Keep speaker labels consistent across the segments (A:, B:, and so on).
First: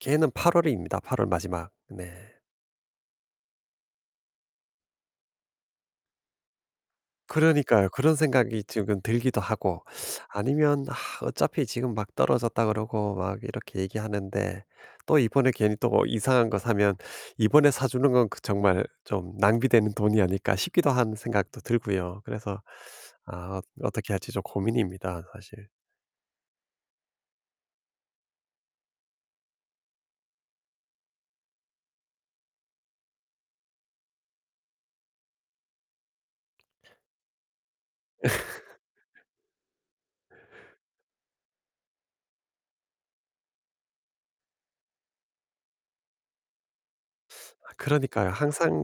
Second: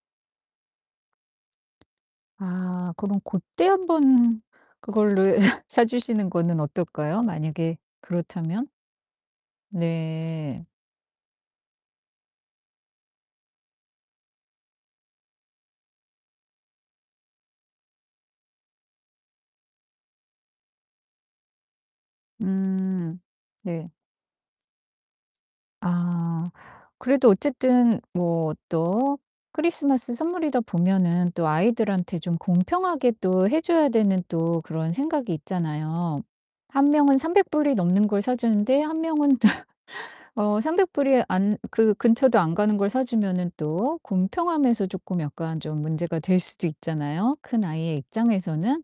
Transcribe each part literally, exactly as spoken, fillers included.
A: 걔는 팔 월입니다. 팔 월 마지막. 네.
B: 아 그럼 그때 한번 그거를 사 주시는 거는 어떨까요? 만약에
A: 그러니까요. 그런 생각이
B: 그렇다면?
A: 지금 들기도 하고
B: 네.
A: 아니면 "아 어차피 지금 막 떨어졌다." 그러고 막 이렇게 얘기하는데 또 이번에 괜히 또 뭐 이상한 거 사면 '이번에 사 주는 건 그 정말 좀 낭비되는 돈이 아닐까?' 싶기도 한 생각도 들고요. 그래서
B: 음.
A: 아 어
B: 네.
A: 어떻게 할지 좀 고민입니다, 사실.
B: 아 그래도 어쨌든 뭐 또 크리스마스 선물이다 보면은 또 아이들한테 좀 공평하게 또 해 줘야 되는 또 그런 생각이 있잖아요. 한 명은 삼백 불 이 넘는 걸 사 주는데 한 명은 어 삼백 불 이 안 그 근처도 안 가는 걸 사 주면은 또 공평함에서 조끔 약간 좀 문제가 될 수도 있잖아요? 큰 아이의
A: 그러니까요.
B: 입장에서는?
A: 항상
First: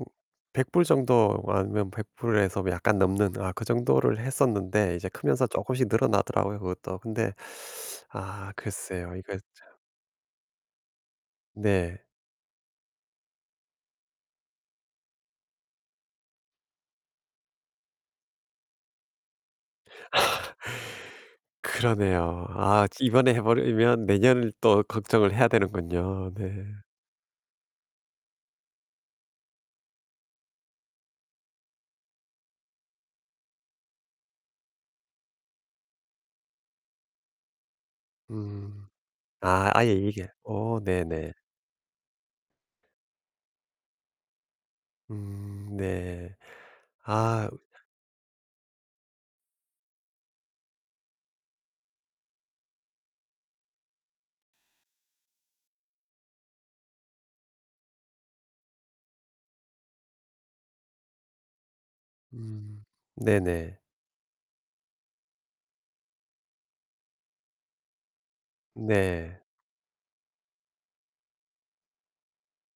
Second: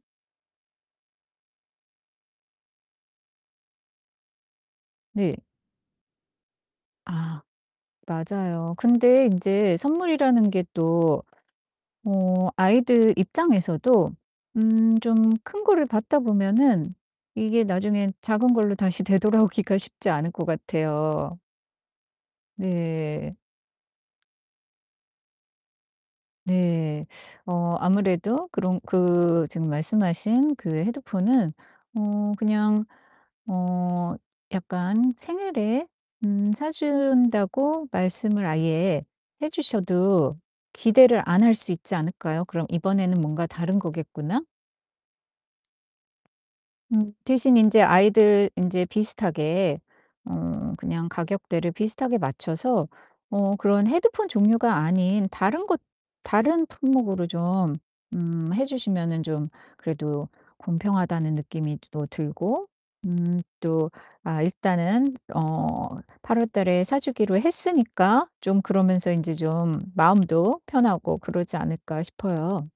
A: 백 불 정도 뭐 아니면 백 불 에서 약간 넘는 아 그 정도를 했었는데 이제
B: 네.
A: 크면서 쪼금씩 늘어나더라고요, 그것도. 근데
B: 아
A: 아
B: 맞아요.
A: 글쎄요.
B: 근데
A: 이거 참.
B: 인제 선물이라는 게 또
A: 네.
B: 어 아이들 입장에서도 음 좀 큰 거를 받다 보면은 이게 나중에 작은 걸로 다시 되돌아오기가 쉽지 않을 것 같아요.
A: 그러네요. 아 이번에
B: 네.
A: 해 버리면 내년을 또 걱정을 해야 되는군요. 네.
B: 네. 어 아무래도 그런 그 지금 말씀하신 그 헤드폰은 어 그냥 어 약간 생일에 음 사 준다고 말씀을
A: 음.
B: 아예 해
A: 아. 아예 이게
B: 주셔도
A: 어
B: 기대를
A: 네네.
B: 안 할 수 있지 않을까요? 그럼 '이번에는 뭔가 다른 거겠구나.'
A: 음 네.
B: 음
A: 아.
B: 대신 인제 아이들 인제 비슷하게 어 그냥 가격대를 비슷하게 맞춰서 어 그런 헤드폰 종류가 아닌 다른 것 다른 품목으로 좀 음 해 주시면은 좀 그래도 공평하다는 느낌이 또 들고
A: 음.
B: 음
A: 네네.
B: 또 아 일단은 어 팔 월 달에 사 주기로 했으니까 좀 그러면서 인제
A: 네.
B: 좀 '마음도 편하고 그러지 않을까?' 싶어요.